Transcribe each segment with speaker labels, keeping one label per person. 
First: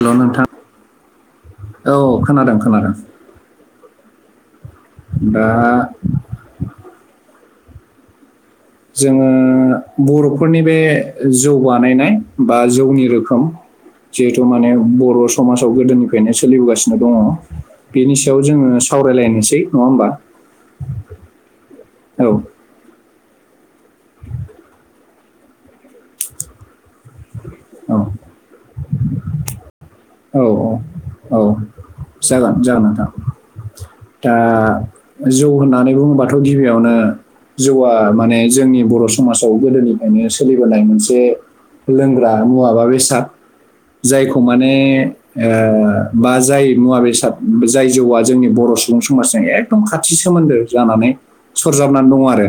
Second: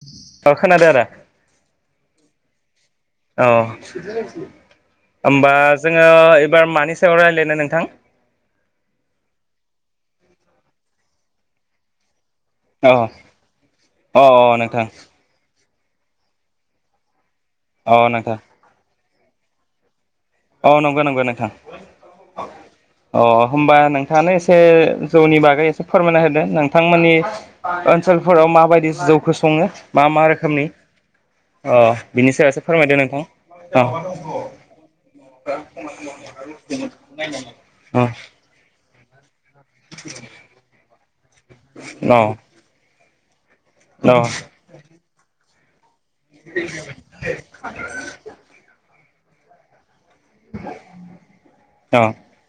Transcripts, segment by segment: Speaker 1: Hello नोंथां
Speaker 2: अ खोनादों आरो
Speaker 1: औ खोनादों खोनादों।
Speaker 2: अ
Speaker 1: दा
Speaker 2: होमबा जोङो एबार मानि सायाव रायज्लायनो नों थां
Speaker 1: जोङो बर'फोरनि बे जौ बानायनाय बा
Speaker 2: औ
Speaker 1: जौनि रोखोम
Speaker 2: अ
Speaker 1: जिहेतु माने
Speaker 2: नोंथां
Speaker 1: बर' समा जाव गोदोनिफ्रायनो सोलिबोगासिनो दङ।
Speaker 2: अ
Speaker 1: बेनि
Speaker 2: नोंथां
Speaker 1: सायाव जोङो सावरायलायनोसै नङा होमबा।
Speaker 2: अ नंगौ नंगौ नोंथां
Speaker 1: औ
Speaker 2: अ। होमबा नोंथाङानो एसे जौनि बागै एसे फोरमायना होदो नोंथांमोननि
Speaker 1: औ
Speaker 2: ओनसोलफोराव माबायदि जौखौ सङो? मा मा
Speaker 1: औ
Speaker 2: रोखोमनि
Speaker 1: औ
Speaker 2: अ बिनि
Speaker 1: जागोन
Speaker 2: सायावसो
Speaker 1: जागोन
Speaker 2: फोरमायदो नोंथां। औ।
Speaker 1: दा जौ होननानै बुङोबाथ' गिबियावनो जौआ
Speaker 2: औ
Speaker 1: माने जोंनि बर' समा जाव गोदोनिफ्रायनो सोलिबोनाय मोनसे
Speaker 2: औ
Speaker 1: लोंग्रा मुवा बा बेसाद। जायखौ माने ओ बा जाय मुवा बेसाद जाय जौआ जोंनि बर' सुबुं समाजजों एकदम खा थि सोमोन्दो जानानै
Speaker 2: औ
Speaker 1: सरजाबनानै दङ आरो।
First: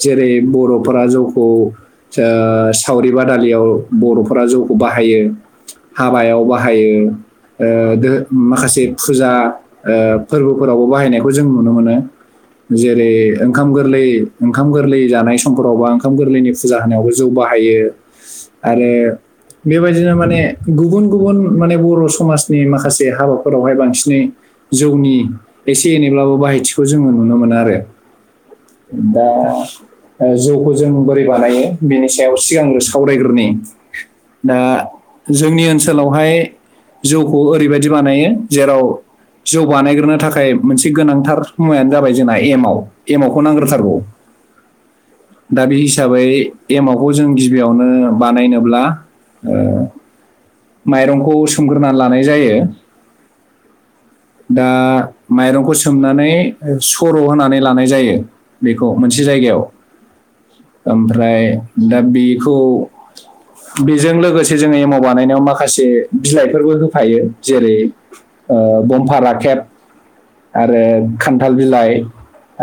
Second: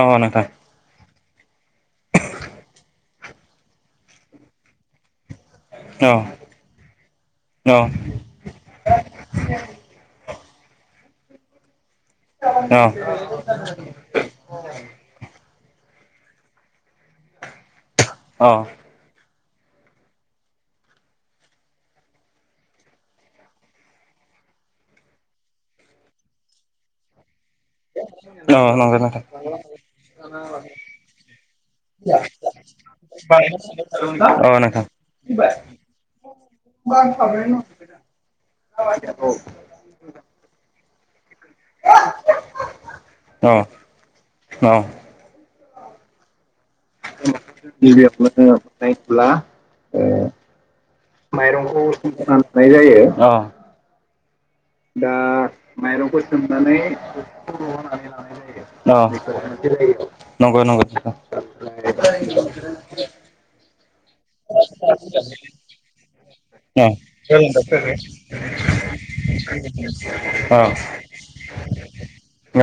Speaker 2: औ
Speaker 1: जेरै
Speaker 2: नोंथां
Speaker 1: बर'फोरा जौ खौ ओ सावरि बादालियाव बर'फोरा जौखौ बाहायो।
Speaker 2: औ
Speaker 1: हाबायाव बाहायो
Speaker 2: औ
Speaker 1: ओ माखासे फुजा ओ फोर्बोफोरावबो बाहायनायखौ जों नुनो मोनो।
Speaker 2: औ
Speaker 1: जेरै ओंखाम गोरलै ओंखाम गोरलै जानाय समफोरावबा ओंखाम गोरलैनि फुजा जानायावबो जौ बाहायो
Speaker 2: औ
Speaker 1: आरो बेबायदिनो माने गुबुन गुबुन माने बर' समाजनि माखासे हाबाफोरावहाय बांसिनै जौनि एसे एनैब्लाबो बाहाय थिखौ जोङो नुनो मोनो आरो।
Speaker 2: नंगौ नोंथां
Speaker 1: दा ओ जौखौ जों बोरै बानायो बिनि सायाव सिगांग्रो सावरायगोरनि।
Speaker 2: [inaudible]
Speaker 1: दा
Speaker 2: नोंथां
Speaker 1: जोंनि ओनसोलावहाय
Speaker 2: औ
Speaker 1: जौखौ ओरैबायदि बानायो जेराव जौ बानायग्रोनो थाखाय मोनसे गोनांथार मुवायानो जाबाय जोंना एमाव एमाव खौ नांग्रोथारगौ दा बे हिसाबै एमावखौ जों गिबियावनो बानायनोब्ला ओ माइरं सोमग्रोनानै लानाय जायो दा माइरंखौ सोमनानै सर' होनानै लानाय जायो बेखौ मोनसे जाय जायगायाव
Speaker 2: जायो। औ नंगौ नंगौ औ औ
Speaker 1: ओमफ्राय दा बेखौ बेजों लोगोसे जों एमाव बानायनायाव माखासे फोरबो होफायो जेरै ओ बमफा राखेब आरो खान्था फिथाय बिलाइ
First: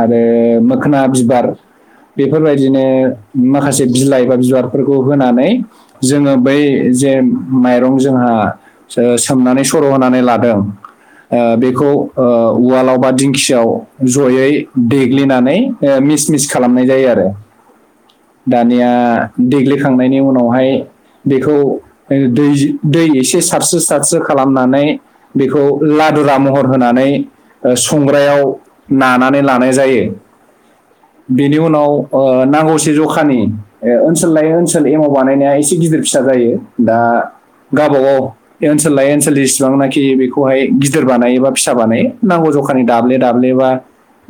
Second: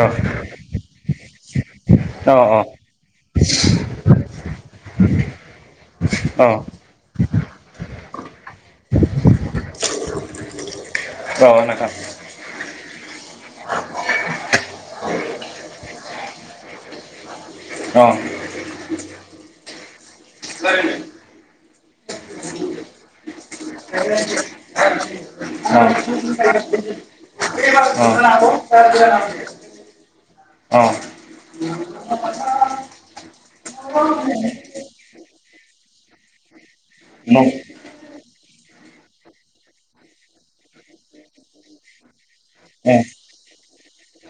Speaker 1: आरो मोखोना बिबार
Speaker 2: औ औ
Speaker 1: बेफोरबायदिनो माखासे बिलाइ एबा बिबारफोरखौ होनानै जोङो बै जे माइरं जोंहा सोमनानै सर' होनानै लादों
Speaker 2: औ
Speaker 1: ओ
Speaker 2: नोंथां
Speaker 1: बेखौ ओ उवालाव बा दिंखियाव जयै देग देग्लिनानै ओ मिस मिस खालामनाय जायो आरो
Speaker 2: औ औ
Speaker 1: दानिया देग्लि खांनायनि उनावहाय बेखौ दैजि दै एसे सारस्रो सारस्रो खालामनानै बेखौ
Speaker 2: नं
Speaker 1: लादुरा महर होनानै
Speaker 2: औ
Speaker 1: संग्रायाव नानानै लानाय जायो
Speaker 2: अ
Speaker 1: बेनि उनाव ओ नांगौसे जखानि ओ ओनसोल लायै ओनसोल एमाव बानायनाया एसे गि फिदिर फिसा जायो दा गावबागाव ओनसोल लाय ओनसोल जेसिबांनाखि बेखौहाय गिदिर बानायो एबा फिसा बानायो नांगौ जखानि दाब्ले दाब्ले बा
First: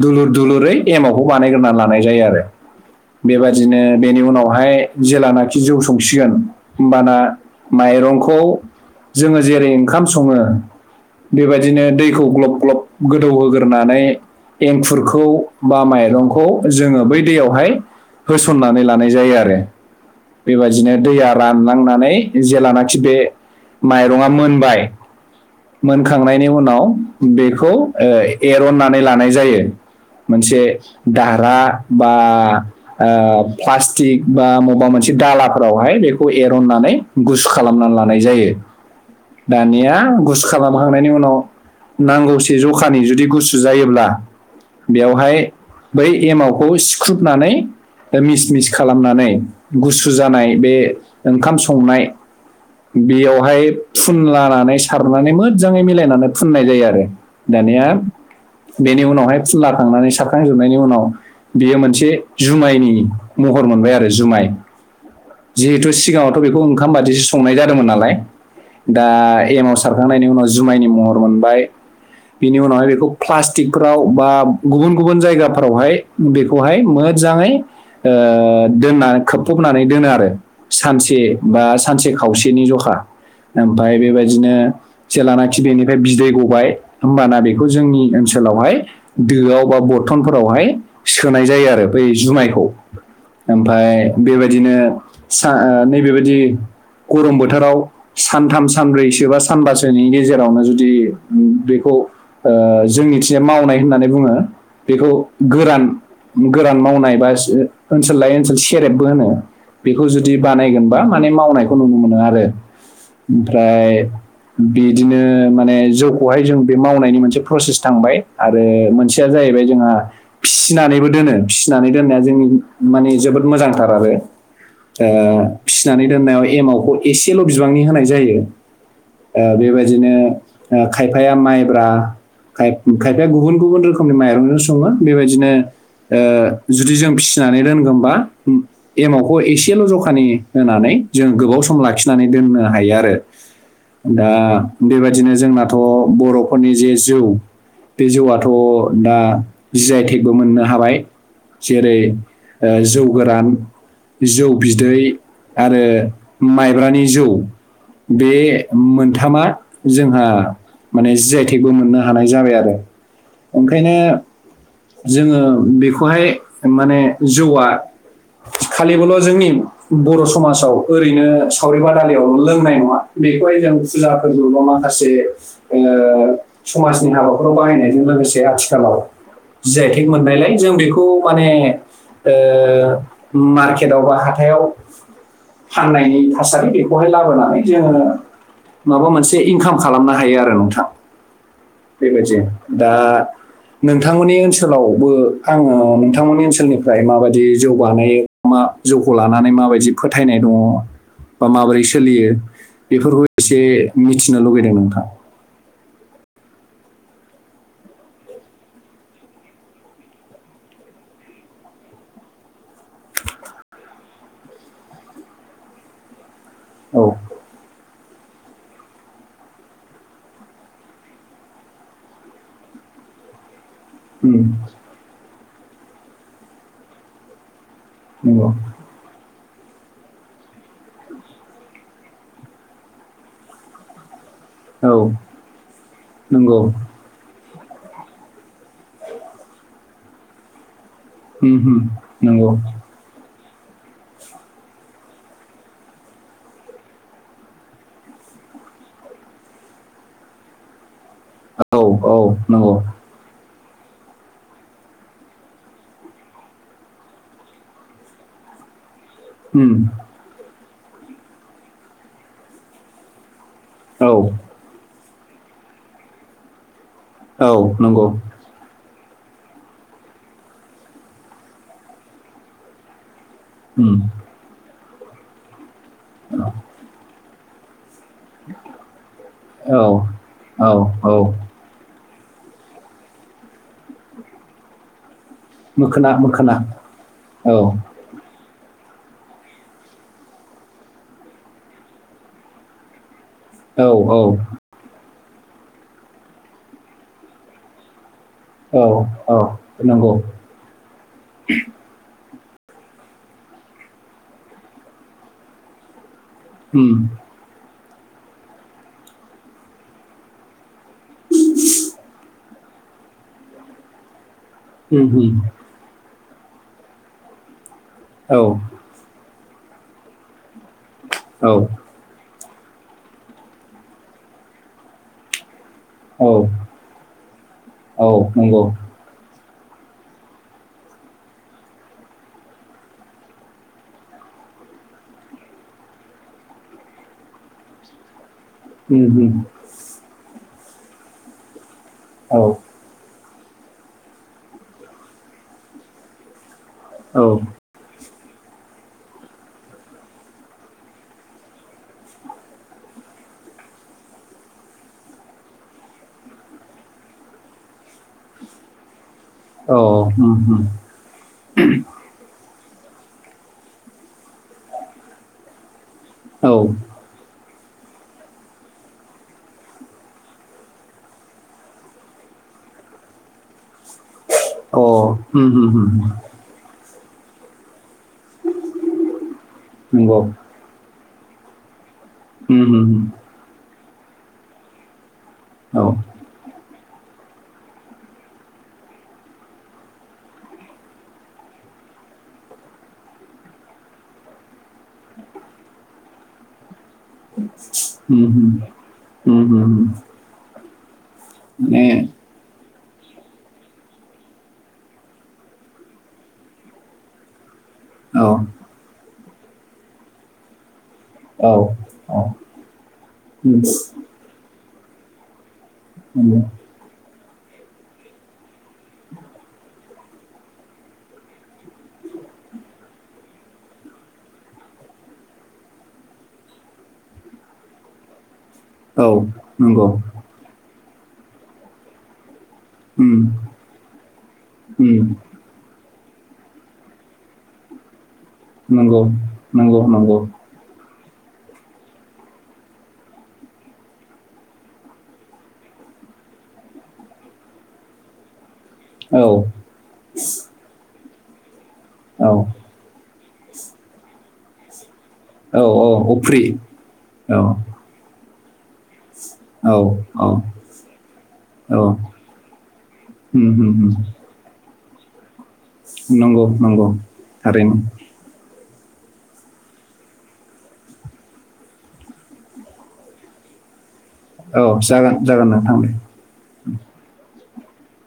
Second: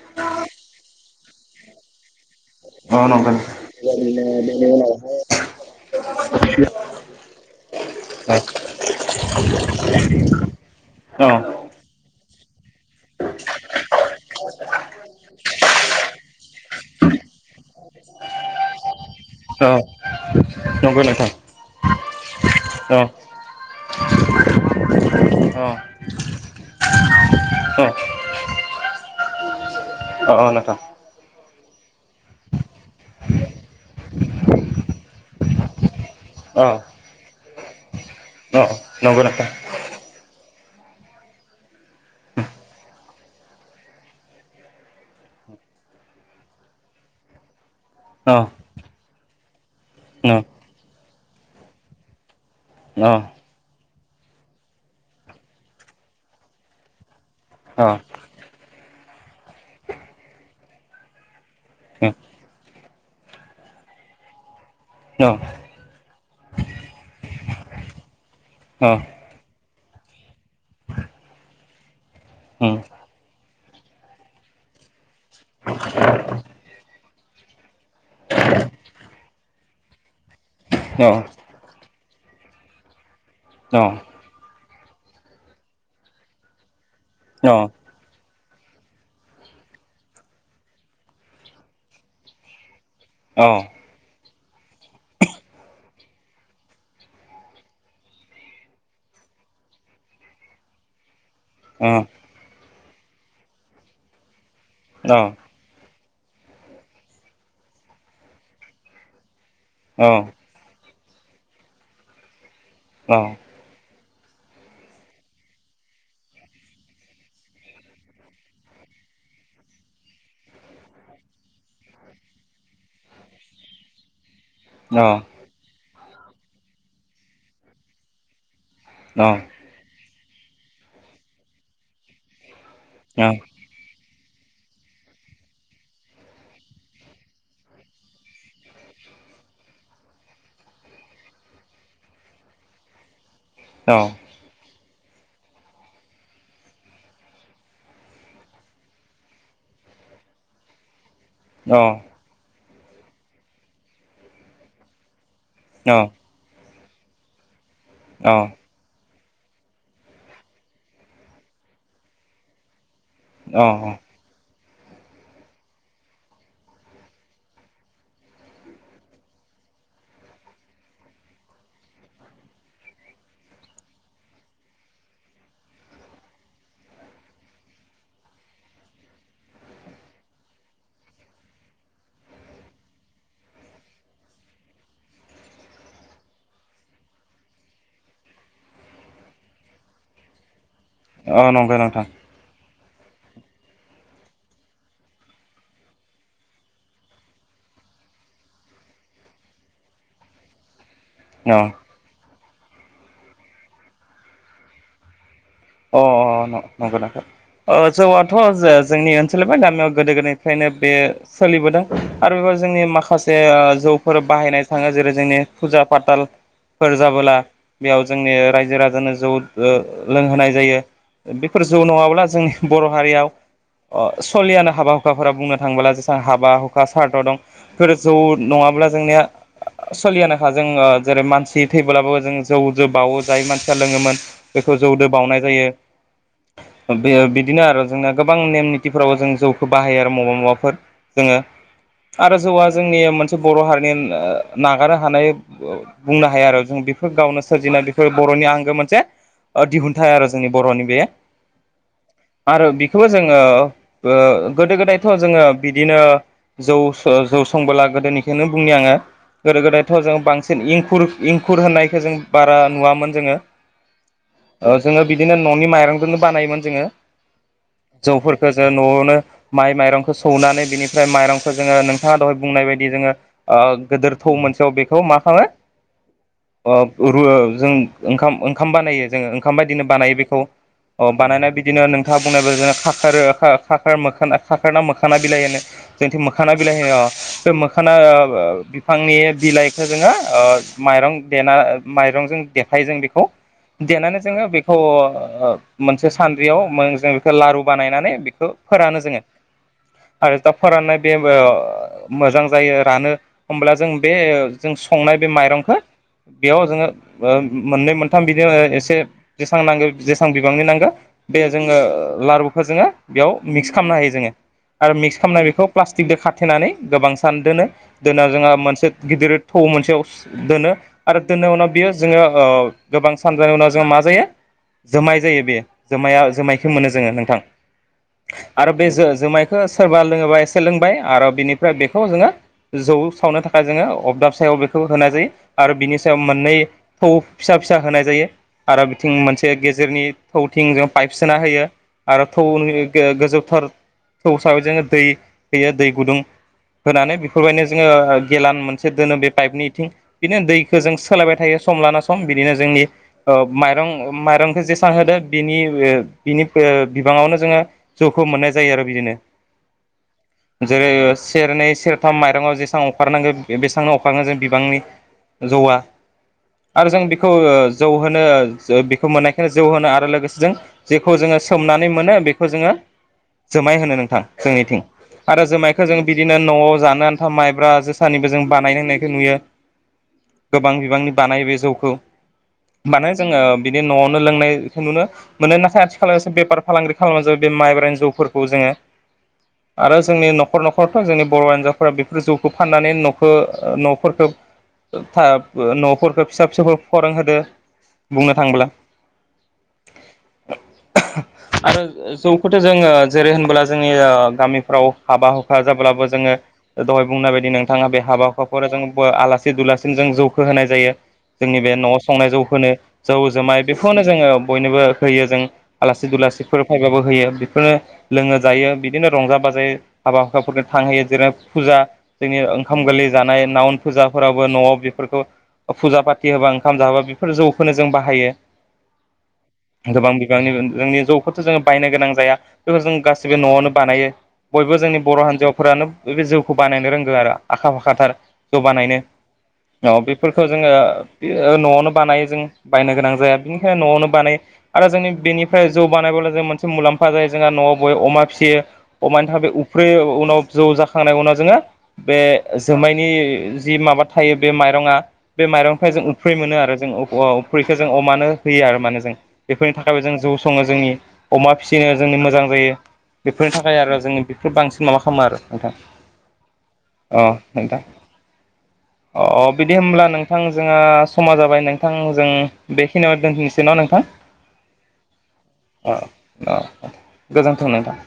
Speaker 1: दुलुर दुलुरै एमाव बेखौ बानायग्रोना लानाय जायो आरो
Speaker 2: नंगौ
Speaker 1: बेबादिनो बेनि उनावहाय जेलानाखि जौ संसिगोन होमबाना मा
Speaker 2: औ
Speaker 1: माइरंखौ जोङो जेरै ओंखाम सङो बेबायदिनो दैखौ ग्लब ग्लब गोदौहोग्रोनानै एंखुरखौ बा माइरंखौ जोङो बै दैयावहाय होसननानै लानाय जायो आरो
Speaker 2: औ
Speaker 1: बेबदिनो
Speaker 2: नंगौ
Speaker 1: दैया
Speaker 2: नोंथां
Speaker 1: रानलांनानै जेलानाखि बे माइरङा मोनबाय
Speaker 2: औ
Speaker 1: मोनखांनायनि उनाव बेखौ
Speaker 2: औ
Speaker 1: एरननानै लानाय जायो
Speaker 2: अ
Speaker 1: मोनसे
Speaker 2: नोंथां
Speaker 1: दारा बा ओ प्लासटिक बा मबा मोनसे दालाफोरावहाय बे
Speaker 2: अ
Speaker 1: एनानै गुसु खालामनानै लानाय जायो
Speaker 2: अ नंगौ नोंथां
Speaker 1: दानिया गुसु खालामखांनायनि उनाव नांगौसे जखानि जुदि गुसु जायोब्ला बेवहाय बै एमावखौ सिख्रुबनानै
Speaker 2: अ
Speaker 1: मिस मिस खालामनानै गुसु
Speaker 2: अ
Speaker 1: जानाय बे ओंखाम संनाय
Speaker 2: अ
Speaker 1: बेयावहाय फुनलानानै सारनानै मोजाङै मिलायनानै फुननाय जायो आरो दानिया
Speaker 2: अ अ
Speaker 1: बेनि उनावहाय फुनला खांनानै सारखांजोबनायनि उनाव बेयो मोनसे जुमायनि महर मोनबाय आरो जुमाय जिहेथु सिगाङावथ' बेखौ ओंखाम बादिसो संनाय जादोंमोन नालाय
Speaker 2: अ
Speaker 1: दा एमाव सारखांनायनि उनाव जुमायनि महर मोनबाय बिनि
Speaker 2: उम
Speaker 1: उनावहाय बेखौ फ्लास ट्रिकफ्राव बा गुबुन गुबुन जायगाफ्रावहाय बेखौहाय मोजाङै ओ दोनना खोबफबनानै दोनो आरो
Speaker 2: अ अ
Speaker 1: सानसे बा सानसे खावसेनि जखा
Speaker 2: अ
Speaker 1: ओमफाय बेबायदिनो जेलानाखि बेनिफ्राय बिदै गबाय होमबाना
Speaker 2: अ
Speaker 1: बेखौ जोंनि ओ ओनसोलावहाय दोआव बा बर्थनफोरावहाय सोनाय जायो आरो बै जुमायखौ
Speaker 2: अ
Speaker 1: ओमफाय बेबायदिनो सा नैबेबायदि गरम बोथोराव सानथाम सानब्रैसो बा सानबासोनि गेजेरावनो
Speaker 2: अ अ
Speaker 1: जोंनिथिंया मावनाय होननानै बुङो बेखौ गोरान गोरान मावनाय बा ओनसोल लायै ओनसोल सेरेबबो होनो बेखौ
Speaker 2: अ
Speaker 1: जुदि बानायगोनबा माने मावनायखौ नुनो मोनो आरो ओमफ्राय बिदिनो माने जौखौहाय जों बे मावनायनि मोनसे प्रसेस थांबाय आरो मोनसेया जाहैबाय जोंहा फिसिनानैबो दोनो फिसिनानै दोननाया जोंनि माने जोबोद मोजांथार आरो ओ फिसिनानै दोननायाव एमावखौ एसेल बिबांनि होनाय जायो ओ बेबायदिनो खायफाया माइब्रा खायफाया गुबुन गुबुन रोखोमनि माइरंजों सङो बेबायदिनो ओ जुदि जों फिसिनानै दोनगौबा एमावखौ एसेल जखानि होनानै जों गोबाव सम लाखिनानै दोननो हायो आरो
Speaker 2: अ
Speaker 1: दा बेबायदिनो जोंनाथ बर'फोरनि जे जौ बे जौआथ दा जि आइ थेकबो मोननो हाबाय जेरै जौ गोरान जौ बिदै आरो माइब्रानि जौ बे मोनथ थामा जोंहा माने जि आइ थेख बो मोननो हानाय जाबाय आरो ओंखायनो
Speaker 2: अ
Speaker 1: जोङो बेखौहाय माने जौ आ खालिबोल जोंनि बर समाजाव ओरैनो सावरि बादालियावल लोंनाय नङा बेखौहाय जों फुजा फोरबो माखासे ओ समाजनि हाबाफोराव बाहायनायजों लोगोसे आथिखालाव जि आइ थेक मोननायलाय जों बेखौ माने ओ मार्केटआव बा हाथायाव फाननायनि थासारि बेखौहाय लाबोनानै जोङो माबा मोनसे इनकाम खालामनो हायो आरो नोंथां
Speaker 2: अ नंगौ नोंथां
Speaker 1: बेबायदि दा नोंथांमोननि ओनसोलावबो आङो नोंथांमोननि ओनसोलनिफ्राय माबायदि जौ बानायो मा जौखौ लानानै माबायदि फोथायनाय दङ बा
Speaker 2: अ
Speaker 1: माबोरै सोलियो बेफोरखौ एसे मिथिनो लुुबैदों नोंथां
Speaker 2: अ नंग नोंथां ओ जौआथ जे जोंनि ओनसोलनिफ्राय गामियाव गोदो गोदायनिफ्रायनो बे सोलिबोदों आरो जोंनि माखासे जौफोर बाहायनाय थाङो जेरै जोंनि फुजा फाथाल फोर
Speaker 1: औ
Speaker 2: जाबोला बेयाव जोंनि रायजो राजानो जौ ओ लोंहोनाय जायो बेफोर जौ नङाब्ला जोंनि बर हारियाव अ
Speaker 1: उम,
Speaker 2: सलियानो हाबा हुखाफोरा बुंनो थाङोबला जेसेबां हाबा हुखा सारद दं जौ
Speaker 1: नंगौ
Speaker 2: नङाब्ला जोंनिया सोलियानोखा जों जेरै मानसि थैबोब्लाबो जों जौ बावो जाय मानसिया लोङोमोन बेखौ
Speaker 1: औ
Speaker 2: जौदो बावनाय जायो
Speaker 1: नंगौ
Speaker 2: बे बिदिनो आरो जोंना गोबां नेम निथिफ्रावबो जों जौखौ बाहायो आरो मबा मबाफोर जोङो
Speaker 1: उम, उम,
Speaker 2: आरो
Speaker 1: नंगौ
Speaker 2: जौआ जोंनि मोन बर हारिनि नागारनो हानाय बुंनो हाया आरो जों बेफोर गावनो सोरजिनानै बेफोर बर बर'नि आंगो मोनसे दिहुनथाइ आरो जोंनि बर'नि बे
Speaker 1: औ औ
Speaker 2: आरो
Speaker 1: नंगौ
Speaker 2: बेखौबो जोङो ओ गोदो गोदायथ जोङो बिदिनो जौ जौ संबोला गोदोनिखौनो बुंनि आङो गोदो
Speaker 1: उम,
Speaker 2: गोदायथ जों बांसिन इंखुर इंखुर होननायखौ जों बारा नुवामोन जोङो
Speaker 1: औ
Speaker 2: जोङो बिदिनो न'नि माइरंजोंनो बानायोमोन जोङो
Speaker 1: औ नंगौ
Speaker 2: जौफोरखौ जों न'आवनो माइ माइरंखौ सौनानै बिनिफ्राय माइरंखौ जोङो नोंथाङा दहाय बुंनाय बायदि जोङो ओ
Speaker 1: उम,
Speaker 2: गोदोर थौ मोनसेयाव बेखौ मा खङो ओ रुवो जों ओंखाम ओंखाम बानायो जोङो ओंखाम
Speaker 1: औ
Speaker 2: बायदिनो बानायो बेखौ
Speaker 1: औ औ
Speaker 2: बानायना बिदिनो खो बुंनायो खनाा मोख [unintelligible] मोखाना बिलाइ होनो
Speaker 1: मोखोना
Speaker 2: जोंनिथ मोखाना
Speaker 1: मोखोना
Speaker 2: बिलाइ होनयो अ बे
Speaker 1: औ
Speaker 2: मोखाना [unintelligible] बिफांनि बिलाइखौ जोङो ओ माइरं देना माइरंजों देखायो जों बेखौ
Speaker 1: औ औ।
Speaker 2: ओ मोनसे सान्द्रियाव जों बेखौ लारु बानायनानै खो
Speaker 1: औ
Speaker 2: फोरानो जोङो
Speaker 1: औ नंगौ
Speaker 2: आरो दा फोराननाय बे ओ मोजां जायो रानो होमब्ला जों बे जों संनाय बे माइरंखौ बेयाव जोङो
Speaker 1: उम,
Speaker 2: ओ मोननै मोनथाम बिदियाव एसे जेसां नांगौ जेसां बिबांनि नांगौ बे जोङो लारुखौ जोङो बेयाव मिक्स खालामनो हायो जोङो आरो
Speaker 1: उम
Speaker 2: मिक्स
Speaker 1: उम
Speaker 2: खालामनाय बेखौ प्लास्टिकजों खाथेनानै गोबां सान दोनो दोनायाव
Speaker 1: औ
Speaker 2: जोंहा मोनसे गिदिर थौ मोनसेयाव दोनो आरो दोननाय
Speaker 1: औ
Speaker 2: उनाव बियो जोङो ओ गोबां सानजानाय उनाव जोङो मा जायो जोमाय जायो बे। जोमाया
Speaker 1: औ
Speaker 2: जोमायखौ मोनो जोङो नोंथां
Speaker 1: औ नंगौ
Speaker 2: आरो बे जो-जोमाय खौनो सोरबा लोङोबा एसे लोंबाय आरो बिनिफ्राय बेखौ जोङो जौ सावनो थाखाय जोङो अबदाब सायाव औ बेखौ होनाय जायो आरो बिनि सायाव मोननै थौ फिसा फिसा होनाय जायो।
Speaker 1: उम
Speaker 2: थिं
Speaker 1: उम
Speaker 2: मोनसे गेजेरनि थौथिं जों पाइप सोना होयो आरो
Speaker 1: औ
Speaker 2: थौनि गो-गोजौ फोथार थौ हिसाबै जोङो दै होयो दै गुदुं होनानै
Speaker 1: औ
Speaker 2: बेफोरबायदिनो जोङो ओ गेेलान मोनसे दोनो बे पाइपनि ओथिं बिदिनो दैखौ जों सोलायबाय थायो सम लाना सम बिदिनो जोंनि ओ माइरं उम माइरंखौ जेसेबां होदो बिनि ओ बिनि ओ बिबाङावनो जोङो जौखौ मोननाय जायो आरो बिदिनो।
Speaker 1: औ उम उम
Speaker 2: जेरै ओ सेरनै सेरथाम माइरंआव जेस सां अखारनांगौ बेसेंनो अखारनो जे बिबांनि जौआ
Speaker 1: औ
Speaker 2: आरो जों बेखौ ओ जौ होनो जो बेखौ मोननायखायनो जौ होनो आरो लोगोसे जेखौ जोङो सोमनानै मोनो बेखौ जोङो जुमाय होनो नोंथां जोंनिथिं
Speaker 1: अ
Speaker 2: आरो
Speaker 1: उम उम
Speaker 2: जुमायखौ
Speaker 1: उम
Speaker 2: जों बिदिनो न'आव जानो जथा माइब्रा जोसानिबो जों बानाय नायनायखौ नुयो
Speaker 1: नंगौ
Speaker 2: गोबां बिबांनि बानायो बे जौखौ।
Speaker 1: उम उम
Speaker 2: मानोे जोङो बिदि न'आवनो लोंनायखौ नुनो मोनो नाथाय
Speaker 1: औ
Speaker 2: आथिखालावसे बेफार फालांगि खालामनानै जाबाय बे माइब्रानो जौफोरखौ जोङो आरो जोंनि न'खर न'खरथ' जोंनि बर' हिजावफोरा बेफोर जौखौ फाननानै न'खौ न'फोरखौ ओ थाब ओ न'फोरखौ फिसा फिसौबाबो फोरों होदो बुंनो
Speaker 1: उम उम
Speaker 2: थांब्ला।
Speaker 1: उम उम।
Speaker 2: आरो
Speaker 1: माने
Speaker 2: जौखौथ' जोङो जेरै होनबोला जोंनि ओ गामिफ्राव हाबा हुखा जाब्लाबो जोङो ओ दहाय बुंनाय बायदि नोंथाङा बे
Speaker 1: औ
Speaker 2: हाबा हुखाफोर जोंबो आलासि दुलासिनो जों जौखोहोनाय जायो।
Speaker 1: औ
Speaker 2: जोंनि बे न'आव
Speaker 1: औ उम
Speaker 2: संनाय जौखौनो। जौ जुमाय बेखौनो जोङो बयनोबो होयो जों आलासि दुलासिफोर फैबाबो होयो बेफोरो लोङो जायो बिदिनो रंजा बाजायै हाबा हुखाफोरखौ थांहोयो जेरै फुजा जोंनि ओंखाम गोल लै जानाय नाउन फुजाफोरावबो न'आव बेफोरखौ ओ फुजा पाथि होबा ओंखाम जाहोबा बेफोर जौ खौनो जों बाहायो।
Speaker 1: औ। नंगौ
Speaker 2: गोबां बिबांनि ओ जोंनि जौखौथ' जोङो बायनो गोनां जाया बेफोर जों
Speaker 1: उम
Speaker 2: गासिबो न'आवनो बानायो। बय बो जोंनि
Speaker 1: उम
Speaker 2: बर' हान्जावफोरानो जौखौ बानायनो रोंगो आरो आखा फाखाथार जौ बानायनो
Speaker 1: नंगौ नंगौ
Speaker 2: औ
Speaker 1: नंगौ
Speaker 2: बेफोरखौ जोङो ओ न'आवनो बानायो जों बायनो गोनां जाया बेनिखायनो न'आवनो बानाय आरो जोंनि बेनिफ्राय जौ बानायबाब्ला जों मोनसे मुलाम्फा जायो जोंहा न'आव बय अमा फियो
Speaker 1: औ
Speaker 2: अमानि थाबाय उफ्रि उ उनाव जौ जाखांनाय उनाव जोङो बे
Speaker 1: औ
Speaker 2: जोमायनि जि माबा थायो बे माइरङा बे
Speaker 1: औ औ
Speaker 2: माइरंनिफाय जों उफ्रि
Speaker 1: अफ्रि
Speaker 2: मोनो आरो जों उफ औ फुख्रिखौ जों अमानो होयो आरो माने जों
Speaker 1: औ
Speaker 2: बेफोरनि थाखायबो जों जौ सङो जोंनि अमा
Speaker 1: औ
Speaker 2: फिनो जोंनि मोजां बै
Speaker 1: उम
Speaker 2: बेफोरनि
Speaker 1: उम
Speaker 2: थाखाय आरो जोङो बेफोर बांसिन माबा खालामो आरो नोंथां।
Speaker 1: नंगौ नंगौ
Speaker 2: अ
Speaker 1: थारैनो।
Speaker 2: नोंथां अ बिदि होमब्ला नोंथांजोंहा समा जाबाय नोंथां जों बेखिनियाव दोनथनसै ना नोंथां?
Speaker 1: औ जागोन जागोन नोंथां।
Speaker 2: अ अ गोजोन्थों नोंथां।